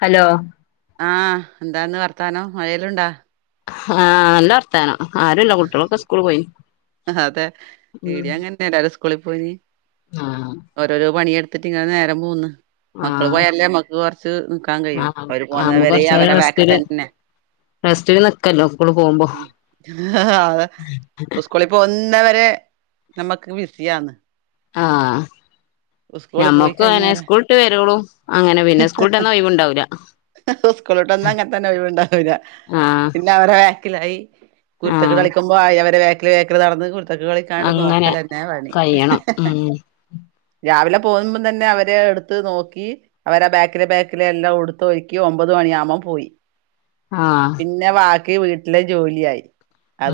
Hello ആഹ് എന്താന്ന് വർത്താനം മഴഴെല്ലുണ്ടാ ആഹ് നല്ല വർത്താനം ആരുല്ല കുട്ട്യോളൊക്കെ സ്കൂള് പോയി അഹ് അതെ ഉം ഈടിയങ്ങൻത്തെന്നെ എല്ലാരും സ്കൂളിൽ പോയി ആഹ് ഓരോരോ പണിയെടുത്തിട്ട് ഇങ്ങനെ നേരം പോവ്ന്ന് മക്കള് ആഹ് പോയാലല്ലേ അമ്മക്ക് കൊർച്ച് നിക്കാൻ കഴിയൊള്ളു അവര് ആഹ് പോവ്ന്നവരേ അവരെ വേക്ക് തന്നെ റസ്റ്റ്ല് നിക്കല്ലോ സ്ക്കൂൾള് പോകുമ്പോ ഉം അതെ ഉസ്കൂളി പോകുന്നവരെ നമ്മക്ക് ബിസിയാന്ന് ആഹ് സ്കൂളിൽ പോയി ഞമ്മക്കു അങ്ങനെ കഴിഞ്ഞാല് സ്കൂൾട്ട് വെരോളു അങ്ങനെ പിന്നെ സ്കൂൾട്ടെന്നാ ഒയ് വും ഇണ്ടാവൂല്ല ഉസ്ക്കൂള് വിട്ടെന്നാ അങ്ങൻത്തന്നെ ഒഴിവ് ഇണ്ടാവൂല്ല ആഹ് പിന്നെ അവരേ ക്കിലായി കുര്ത്തക്കേട് ആഹ് കളിക്കുമ്പോ ആയി അവരെ വേക്ക്ല് വേക്ക്ല് നടന്ന് കൊട് ത്തക്കേട് കളിക്കാണ്ട് അങ്ങനെ നോക്കലെന്നെ പണി കഴിയണം ഉം രാവിലെ പോവ്മ്പം തന്നെ അവരെ എടുത്ത് നോക്കി അവരെ ബാക്ക്ല് ബാക്കില് എല്ലാം ഉടുത്ത് ഒര്ക്കി ഒമ്പത് മണിയാകുമ്പം പോയി ആഹ് പിന്നെ വാക്കി വീട്ടിലെ ജോലിയായി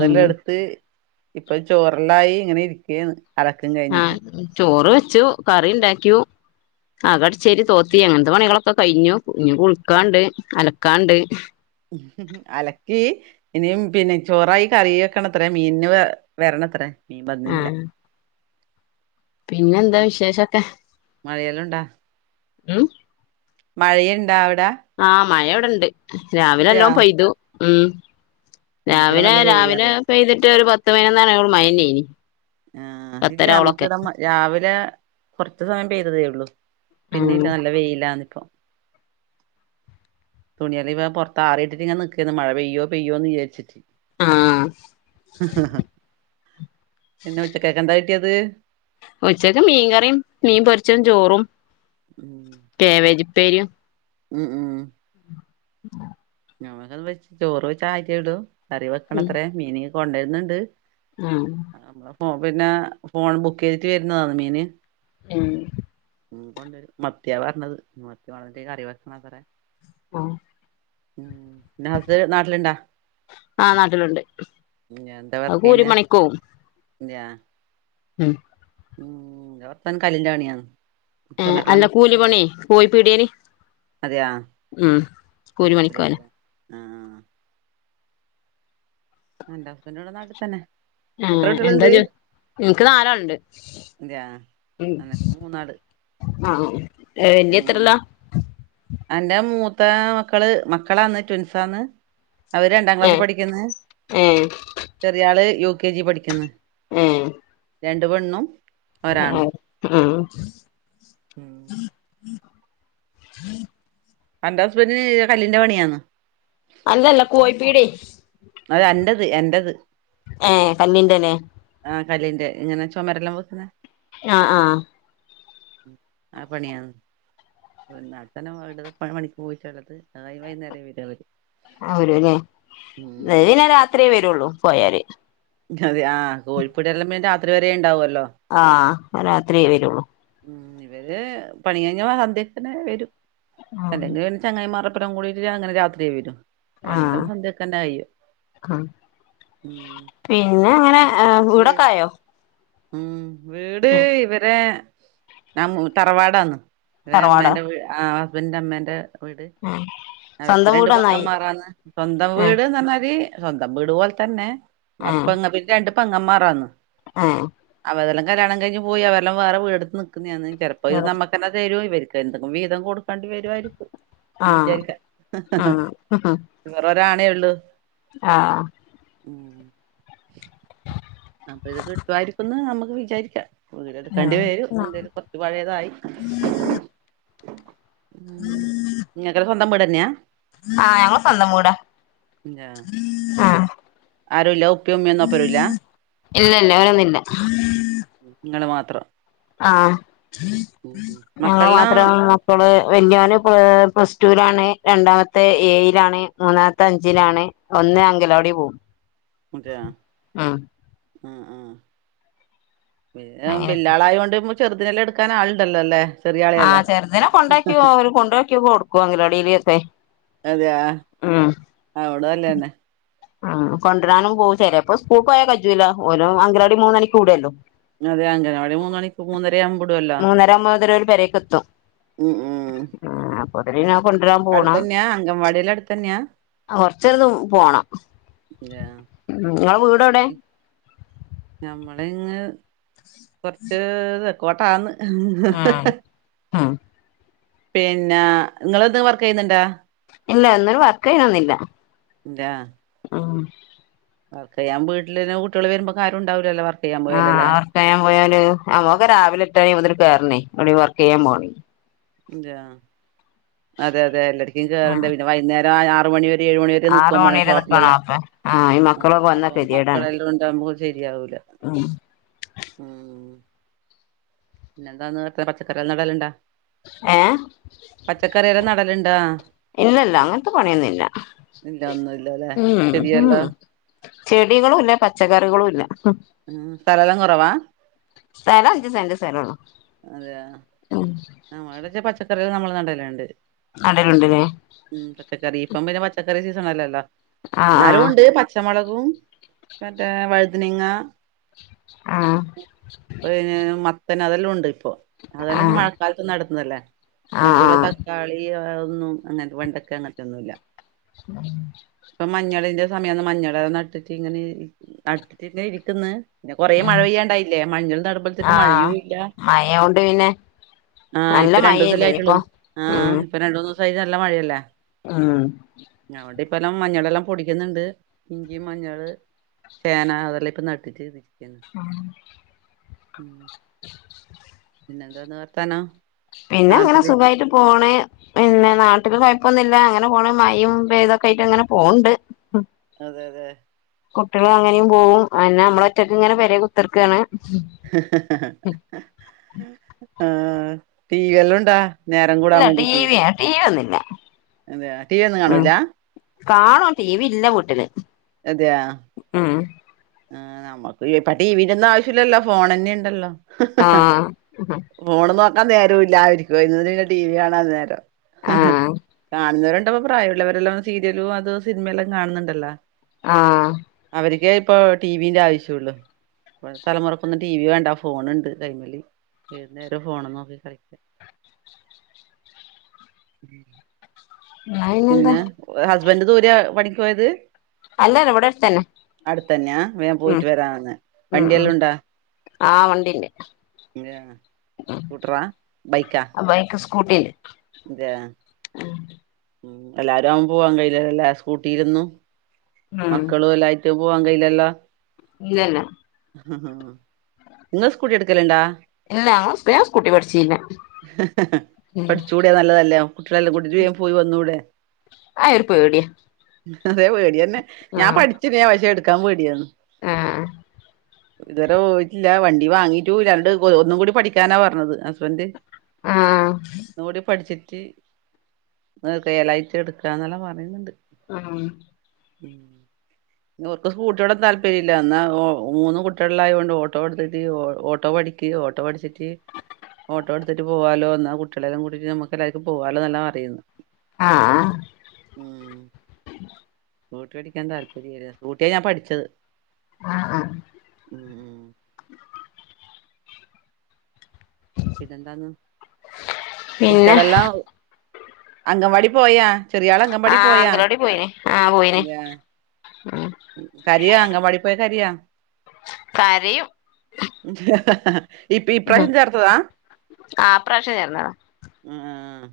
ഉം എട്ത്ത് ഇപ്പൊ ചോറ്ലായി ഇങ്ങനെ ഇരിക്കേന്ന് അലക്കും കഴിഞ്ഞിട്ട് ആഹ് ചോറ് വെച്ചു കറി ഇണ്ടാക്യു അക അടിച്ചോരി തോത്തി അങ്ങൻത്തെ പണികളൊക്കെ കഴിഞ്ഞു ഇഞ് കുൾക്കാണ്ട് അലക്കാണ്ട് ഉം ഹും ഹും അലക്കീ ഇനീയും പിന്നെ ചോറായി കറിയാക്കണത്രെ മീൻന് വ വെരണത്രേ മീൻ ബന്ന് ഇല്ല ആഹ് പിന്നെന്താ വിശേഷൊക്കെ മഴയെല്ലാം ഉം മഴയ്ണ്ടാ അവ്ടെ ആഹ് മഴ ഇവ്ടെണ്ട് രാവിലെ നല്ലോം പെയ്തു ഉം നമുക്കിവിടെ രാവിലെ നല്ല രാവിലെ വെയിലാണ് പെയ്ത്ട്ട് ഒരു പത്ത് പയ്നൊന്നണി ആവോളം മഴന്നേയ്നി ആഹ് ഇല്ല അമ്മക്ക്വ്ടെ രാവിലെ കൊർച്സമയം പെയ്തതേ ഉള്ളൂ പിന്നെ ആഹ് ഇല്ല നല്ല വെയിലാന്ന് ഇപ്പൊ തുണിയള് ഇവ പൊറത്താറിയിട്ട്ട്ട് ഇങ്ങനെ നിക്കേയ്ന്ന് മഴ പെയ്യോ പെയ്യോന്ന് വിയാരിച്ചിട്ട് ആഹ് പിന്നെ ഉച്ചക്കെക്കെന്താ കിട്ടിയത് ഉച്ചക്ക് മീൻകറീം മീൻ പൊര്ച്ചതും ചോറും ഉം കേവേജ് ഉപ്പേരിയും ഉം ഉം ഉം [unintelligible] ഞമ്മക്കതും വെച്ച് ചോറ് വെച്ചായിറ്റേ ഒള്ളു. കറി ഉം വെക്കണത്രേ മീനിങ്ങ് കൊണ്ടെര്ന്ന്ണ്ട് ആഹ് ഉം ഞമ്മളെ ഫോ പിന്നെ ഫോൺ ബുക്കെയ്യ്തിട്ട് വെര്ന്നതാന്ന് മീന് എം മീൻ കൊണ്ടെരും മത്തിയാ പർഞ്ഞത് മത്തി കൊണ്ടെന്നിറ്റ് കറി വെക്കണത്രേ ആഹ് ഉം നിന്റെ ഹസ്സ് നാട്ടില്ണ്ടാ ആ നാട്ടില്ണ്ട് അത് കൂലി പ ണിക്കോവും ഞാ ഉം ഉം ന്റെ ഭർത്താവിന് കല്ലിന്റെ പണിയാണ് ഏഹ് ചുമരെല്ലാം അല്ല വെക്കല് കൂലിപണിയെ കോഴി പീടിയേല് അതെയാ ഉം കൂലി പണിക്കോല ആഹ് എന്റെ ഹസ്ബന്റ് ഇവ്ടെ നാട്ട്ത്തെന്നെ ഏഹ് എന്താ ജോ ഇൻക്ക് നാലാള്ണ്ട് അതെയാ ഉം അനക്ക് മൂന്നാള് ആഹ് ഏഹ് വെല്ല്യെ എത്രലാ അന്റ മൂത്ത ആ മക്കള് മക്കളാന്ന് ട്വിൻസാന്ന് അവര് രണ്ടാം ക്ലാസ്സി ഏഹ് പഠിക്ക്ന്ന്. ഏഹ് ചെറിയ ആള് യു കെ ജി പഠിക്ക്ന്ന് ഏഹ് രണ്ട് പെണ്ണും ഏഹ് ഒരാണും ഉം ഉം അന്റെ ഹസ്ബന്റിന് കല്ലിന്റെ പണിയാന്നൊ അല്ലല്ല കോഴി പീട്യേ അത് അന്റത് എന്റത് ഏഹ് കല്ലിന്റെലെ ആഹ് കല്ലിന്റെ ഇങ്ങനെ ചുമരെല്ലാം വെക്ക്ണെ ആഹ് ആഹ് ആ പണിയാന്ന് വെന്നാ തന്നെ വീട്ത് പ പണിക്ക് പോയിട്ടള്ളത് അത് കഴിഞ്ഞ് വൈന്നേരം വരൊള്ളത് [unintelligible] ആഹ് വരൂല്ലേ ഇവര് ന്നെ രാത്രിയേ വരൊള്ളൂ പോയാല് അതെ ആഹ് കോഴിപ്പീടിയെല്ലാം പിന്നെ രാത്രി വരെ ഇണ്ടാവൊല്ലോ ആഹ് രാത്രിയേ വരുള്ളൂ ഉം ഇവര് പണി കഴിഞ്ഞ സധ്യക്കന്നെ വരും അല്ലെങ്കിൽ പി ചങ്ങായിമാരൊപ്പരം കൂടിട്ട് അങ്ങനെ രാത്രി വരും പണിയുടെ ആഹ് സന്തൊക്കെന്നായി ആഹ് ഉം പിന്നെ അങ്ങനെ ഏഹ് വീട് വീടൊക്കെ ആയോ ഉം വീട് ഇവരെ ന തറവാടാണ്‌ ഇവര് തറവാടോ അമ്മേന്റെ വ് ആഹ് ഹസ്ബന്റെ അമ്മേന്റെ വീട് ഉം അവർക്ക് രണ്ട് പൊങ്ങൻമാറാന്ന് സ്വന്തം ഏഹ് വീട് പറഞ്ഞാല് സ്വന്തം വീട് പോലെ തന്നെ ഏഹ് [unintelligible] രണ്ട് പെങ്ങന്മാരാന്ന് ഏഹ് അവരെല്ലാം കല്യാണം കഴിഞ്ഞ് പോയി അവരെല്ലാം വേറെ വീടെട്ത്ത് നിക്കുന്നെ ആന്ന് ചെലപ്പോ ഇത് നമ്മ ക്കെന്നെ തരു ഇവരിക്ക എന്തെങ്കും വീതം കൊടുക്കെണ്ടി വെരുവായിരിക്കു എന്ന് ആഹ് വിചാരിക്ക ആഹ് ആഹ് ഇവറൊര് ആണേ ഒള്ളൂ ആഹ് ഉം ! ! ! ! ! അപ്പൊ ഇത് കിട്ടുവായിരിക്കുന്ന് നമ്മക്ക് വിചാരിക്ക വീടെടുക്കേണ്ടി വരും എന്തേലൊക്കെ ഇത് പഴേതായി ഉം ഇങ്ങക്ക് സ്വന്തം വീടെന്ന്യാ ആഹ് ഞങ്ങള് സ്വന്തം വീടാ ഇല്ല ആഹ് ആരുല്ല ഉപ്പയും ഉമ്മയൊന്നും ഒപ്പരൂല്ല ഇല്ല ഇല്ല വേറൊന്നില്ല നിങ്ങള് മാത്രം ആഹ് ഉം ഞങ്ങള് മക്കളെല്ലാം മാത്രം ഒള്ളൂ ഇപ്പള് വല്യവന് പ്ലസ്ടുലാണ് രണ്ടാമത്തെ ഏയിലാണ് മൂന്നാമത്തെ അഞ്ചിലാണ് ഒന്ന് അങ്കിലവാടി പോകും [unintelligible] ആഹ് ആഹ് പിന്നെ അങ്ങനെ ബില്ലാള ആയോണ്ട് ചെറുതിനെല്ലാം എടുക്കാ ആളുണ്ടല്ലോ അല്ലേ ചെറിയ ആളെയല്ലോ ആഹ് ചെറുതിനെ കൊണ്ടാക്കി അവര് കൊണ്ടാക്കി കൊടുക്കു അംഗനവാടിയില് [unintelligible] അതെയ അതോട് നല്ലേന്നെ ആഹ് കൊണ്ടരാനും പോവും ചെലേപ്പം സ്കൂൾക്ക്‌ പോയാ കജുല്ല ഓലെ അങ്കനവാടി മൂന്ന് മണിക്ക്‌ വിടോല്ലോ അതെ അങ്കനവാടി അവി മൂന്ന് മണി മൂന്നര ആകുമ്പോ വിടോല്ലോ മൂന്നര ആവുമ്പോത്തിനു ഓര് പെരേക്കെത്തും ഉ ഉം അപ്പോത്തിന് പിന്നെ കൊണ്ടരാൻ പോണം അടുത്തന്നെയാ അംഗൻവാടിയെല്ലാം അടുത്തന്നെയാ ആഹ് കൊറച്ചവിടുന്നു പോണം അതെയോ ഉം ഇങ്ങള വീട് എവിടെ ഞമ്മള് ഇങ്ങ് കൊറച്ച് തെക്കോട്ടാന്ന് ആഹ് ആഹ് പിന്നെ നിങ്ങെന്തെങ്കിലും വർക്ക് ചെയ്യുന്നുണ്ട ഇല്ല ഒന്നിലും വർക്ക് ചെയ്യണൊന്നില്ല [unintelligible] ആഹ് വർക്ക് ചെയ്യാൻ വീട്ടില് പിന്നെ കുട്ടികൾ വരുമ്പോ ആരും ഉണ്ടാവൂലല്ലോ വർക്ക് ചെയ്യാൻ പോയാലല്ലേ വർക്ക്‌ ചെയ്യാൻ പോയല് അമ്മക്ക്‌ രാവിലെ എട്ടണി മുതൽ കേയറണേ എവടേ വർക്ക് ചെയ്യാൻ പോണേ അതെയോ അതെ അതേ എല്ലാടക്കും കേറണ്ട പിന്നെ വൈന്നേരം ആറ് മണി വരെ ഒരു ഏഴ് മണി വരെ ആറ് നിക്കാൻ പോണേ മണി വരെ നിക്കണോ ഷോപ്പിലെല്ലാം അപ്പൊ ആഹ് ഈ മക്കളൊക്കെ വന്നാ അപ്പൊ മക്കളെല്ലാം ഉണ്ടാവുമ്പോ ശരിയാവൂല ആഹ് ഉം പിന്നെന്താന്ന് വെച്ചാ പച്ചക്കറി നടലുണ്ടാ ഏഹ് പച്ചക്കറി വല്ലോം നടലുണ്ടോ? ഇല്ലല്ല അങ്ങനത്തെ പണിയൊന്നില്ല ഇല്ല ഒന്നുംല്ലല്ലേ ഉം ഉം ഉം ചെടിയെല്ലാം ഉം ചെടികളും ഇല്ല പച്ചക്കറികളും ഇല്ല സ്ഥലെല്ലാം കൊറവാ സ്ഥലം അഞ്ച് സെന്റ് സ്ഥലൊള്ളൂ അതെയോ [unintelligible] നമ്മളെ ഇവടെ പച്ചക്കറികൾ നമ്മൾ നടലുണ്ട് നടലുണ്ട്ലെ ഉം പച്ചക്കറി ഇപ്പം പിന്നെ പച്ചക്കറി സീസണല്ലല്ലോ ആഹ് എന്നാലൂണ്ട് പച്ചമുളകും മറ്റേ വഴുതനങ്ങ ആഹ് വൈന്നേരം മ പിന്നെ അതെല്ലും ഉണ്ട് ഇപ്പൊ ആഹ് അതെല്ലാം ആഹ് മഴക്കാലത്ത് നടത്തുന്നതല്ലേ മറ്റുള്ള ആഹ് ത ആഹ് ക്കാളി ഒന്നും അങ്ങനത്തെ വെണ്ടക്കെ അങ്ങനത്തെന്നുല്ല മഞ്ഞളിന്റെ സമയന്ന് മഞ്ഞള് നട്ടിട്ട്ങ്ങനെ നട്ടിട്ടിങ്ങേ ഇരിക്കുന്ന് പിന്നെ കൊറേ മഴ പെയ്യാണ്ടായില്ലേ മഞ്ഞൾ നടുമ്പത്തേക്ക് മഴയും ഇല്ല മയ കൊണ്ട് പിന്നെ ആഹ് നല്ല ഇപ്പൊ രണ്ടൂസല്ലേ മഴയല്ലേ ആയിട്ടുള്ളു ഇനിയിപ്പോ ആഹ് ഉം ഇപ്പൊ രണ്ടൂന്ന്സായിട്ട് നല്ല മഴയല്ലേ ഉം ഞങടിപ്പെല്ലാം മഞ്ഞളെല്ലാം പൊടിക്കുന്നുണ്ട്. ഇഞ്ചി മഞ്ഞള് ചേന അതെല്ലാ ഇപ്പ നട്ടിട്ട് ഇരിക്കുന്നു പിന്നെന്താന്ന് വർത്താനോ പിന്നങ്ങനെ സുഖായിട്ട് പോണ് പിന്നെ നാട്ടില് കൊഴപ്പൊന്നുല്ല അങ്ങനെ പോണ് മയും വേതൊക്കെ ആയിട്ടങ്ങനെ പോണ്ട് അതെഅതെ കുട്ട്യളങ്ങനിം പോവും, അന്നെ അമ്മളൊറ്റക്ക്ങ്ങനെ പെരേ കുത്തർക്കാണ് ആഹ് ടി വി എല്ലുണ്ടാ ഇല്ല ടിവിയാ ടി വി ഒന്നില്ല അതേയാ ടി വി ഒന്നും കാണൂല കാണും ടീ വില്ല വീട്ടില് അതെയാ ഉം ആഹ് നമ്മക്ക് ഇപ്പ ടിവിൻ്റെ ഒന്നും ആവശ്യല്ലല്ലോ ഫോണന്നെണ്ടല്ലോ ആഹ് ഫോണ് നോക്കാൻ നേരം ഇല്ലായിരിക്കുവ എന്നിട്ട് പിന്നെ ടി വി കാണാൻ നേരം ആഹ് കാണുന്നവര പ്പ പ്രായുള്ളവരെല്ലാം സീരിയലും അതും സിനിമയെല്ലാം കാണുന്നുണ്ടല്ലോ ആഹ് അവരിക്ക് ഇപ്പൊ ടി വിന്റെ ആവശ്യള്ളു പ്പഴത്തെ തലമുറക്കൊന്നും ടി വി വേണ്ട ഫോണുണ്ട് കൈമല്ലി ഏതുന്നേരം ഫോണ് നോക്കി കളിക ഉം ന്നാ പിന്നെന്താ പിന്നെ ഹസ്ബൻഡ് ദൂരെയാ പണിക്ക് പോയത് അല്ലല്ല ഇവിടെ അടുത്തന്നെ അടുത്തന്നെയാ വേം ഉം പോയിട്ട് വരാന്ന് ഉം ഉം വണ്ടിയെല്ലുണ്ടാ ആഹ് വണ്ടിണ്ട്, സ്കൂട്ടറാ ആഹ് ബൈക്ക് സ്കൂട്ടീല് അതെ ഉം എല്ലാരും ആവുമ്പ പോവാൻ കഴയില്ലല്ലലേ സ്‌കൂട്ടിലു ന്നു ഉം മക്കളും എല്ലായിട്ട് പോവാൻ കയ്യിലല്ല ഇല്ലല്ല ഇങ്ങ സ്കൂട്ടി എടുക്കലുണ്ടാ ഇല്ല ഞങ്ള് ഞാൻ സ്കൂട്ടി പഠിച്ചില്ല ഉം ച്ചാ നല്ലതല്ല കുട്ട്യളെല്ലം കൂട്ടീട്ട് പോയി വന്നുടെ അയരു പേട്യ അതെ പേട്യന്നെ, ഞാൻ പഠിച്ചന പക്ഷേ ഇട്ക്കാൻ പേടിയാന്ന് ആഹ് ഇതുവരെ ഓയിട്ടില്ല വണ്ടി വാങ്ങിട്ടുല്ല രണ്ട് ഒന്നും കൂടി പഠിക്കാനാ പറഞ്ഞത് ഹസ്ബന്ഡ് ആഹ് ഒന്നുടെപഠിച്ചിട്ട് റിയൽ ആയിട്ട് എടുക്കാന്നല്ലാം പറയുന്നുണ്ട് ആഹ് ഉം പിന്നെ ഓർക്ക് സ്കൂട്ടിയോണ്ടൊന്നും താല്പര്യല്ല എന്നാ മൂന്ന് കുട്ടികള് ആയോണ്ട് ഓട്ടോ എടുത്തിട്ട് ഓ ഓട്ടോ പഠി ക്കി ഓട്ടോ പഠിച്ചിട്ട് ഓട്ടോ എടുത്തിട്ട് പോവാലോ എന്ന കുട്ടി കുട്ടിയളെല്ലാം കൂട്ടിട്ട് നമുക്ക് എല്ലാർക്കും പോകാലോന്നെല്ലാം പറയൂ ആഹ് ആഹ് ഉം സ്കൂട്ടി പടിക്കാൻ താൽപര്യല്ല സ്കൂട്ടിയാ ഞാൻ പഠിച്ചത് ആഹ് ആഹ് ഉം പിന്നെന്താന്ന് പിന്നെ കുട്ടിയളെല്ലാം അംഗൻവാടി പോയ? ആഹ് അങ്കലവാടി പോയിനി ആഹ് പോയിനി ഉം കരിയാോ അങ്കൻവാടി പോയ കരിയാ? കരയും ഇപ്പ ഉം ഇപ്രാവിശ്യം ചേർത്തതാ? ആ ഇപ്രാവശ്യം ചേർന്നതാ ആഹ്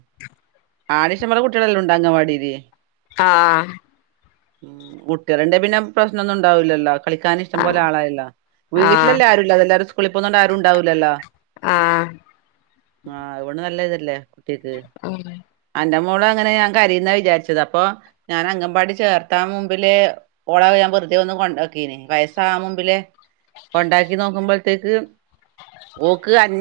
[unintelligible] കുട്ടികളെല്ലും ഉണ്ടോ അങ്കലവാടിയില്? ആഹ് ഉം കുട്ടികള് ഇണ്ടേൽ പിന്നെ പ്രശ്നൊന്നു ഉണ്ടാവൂല്ലല്ലോ കളിക്കാന് ഇഷ്ടം പോലെ ആഹ് ആളായല്ലോ ആഹ് വീട്ടിലല്ലെആരുല്ലാത്ത എല്ലാരും സ്കുളി പോന്നോണ്ട് ആരും ഇണ്ടാവൂലല്ലോ? ആഹ് ആഹ് അത് കൊണ്ട് നല്ല ഇതല്ലേ കുട്ടിയക്ക്? ഉം അന്റെ മോളങ്ങനെ ഞാൻ കരയുന്ന വിചാരിച്ചത് അപ്പൊ ഞാൻ അങ്കമ്പാടി ചേർത്താ മുമ്പില് ഓളെ ഞാൻ വെറുതെ ഒന്ന് കൊണ്ടോക്കീന് വയസ്സാവാ മുമ്പില് കൊണ്ടാക്കി നോക്കുമ്പഴത്തേക്ക് ഓക്ക് അ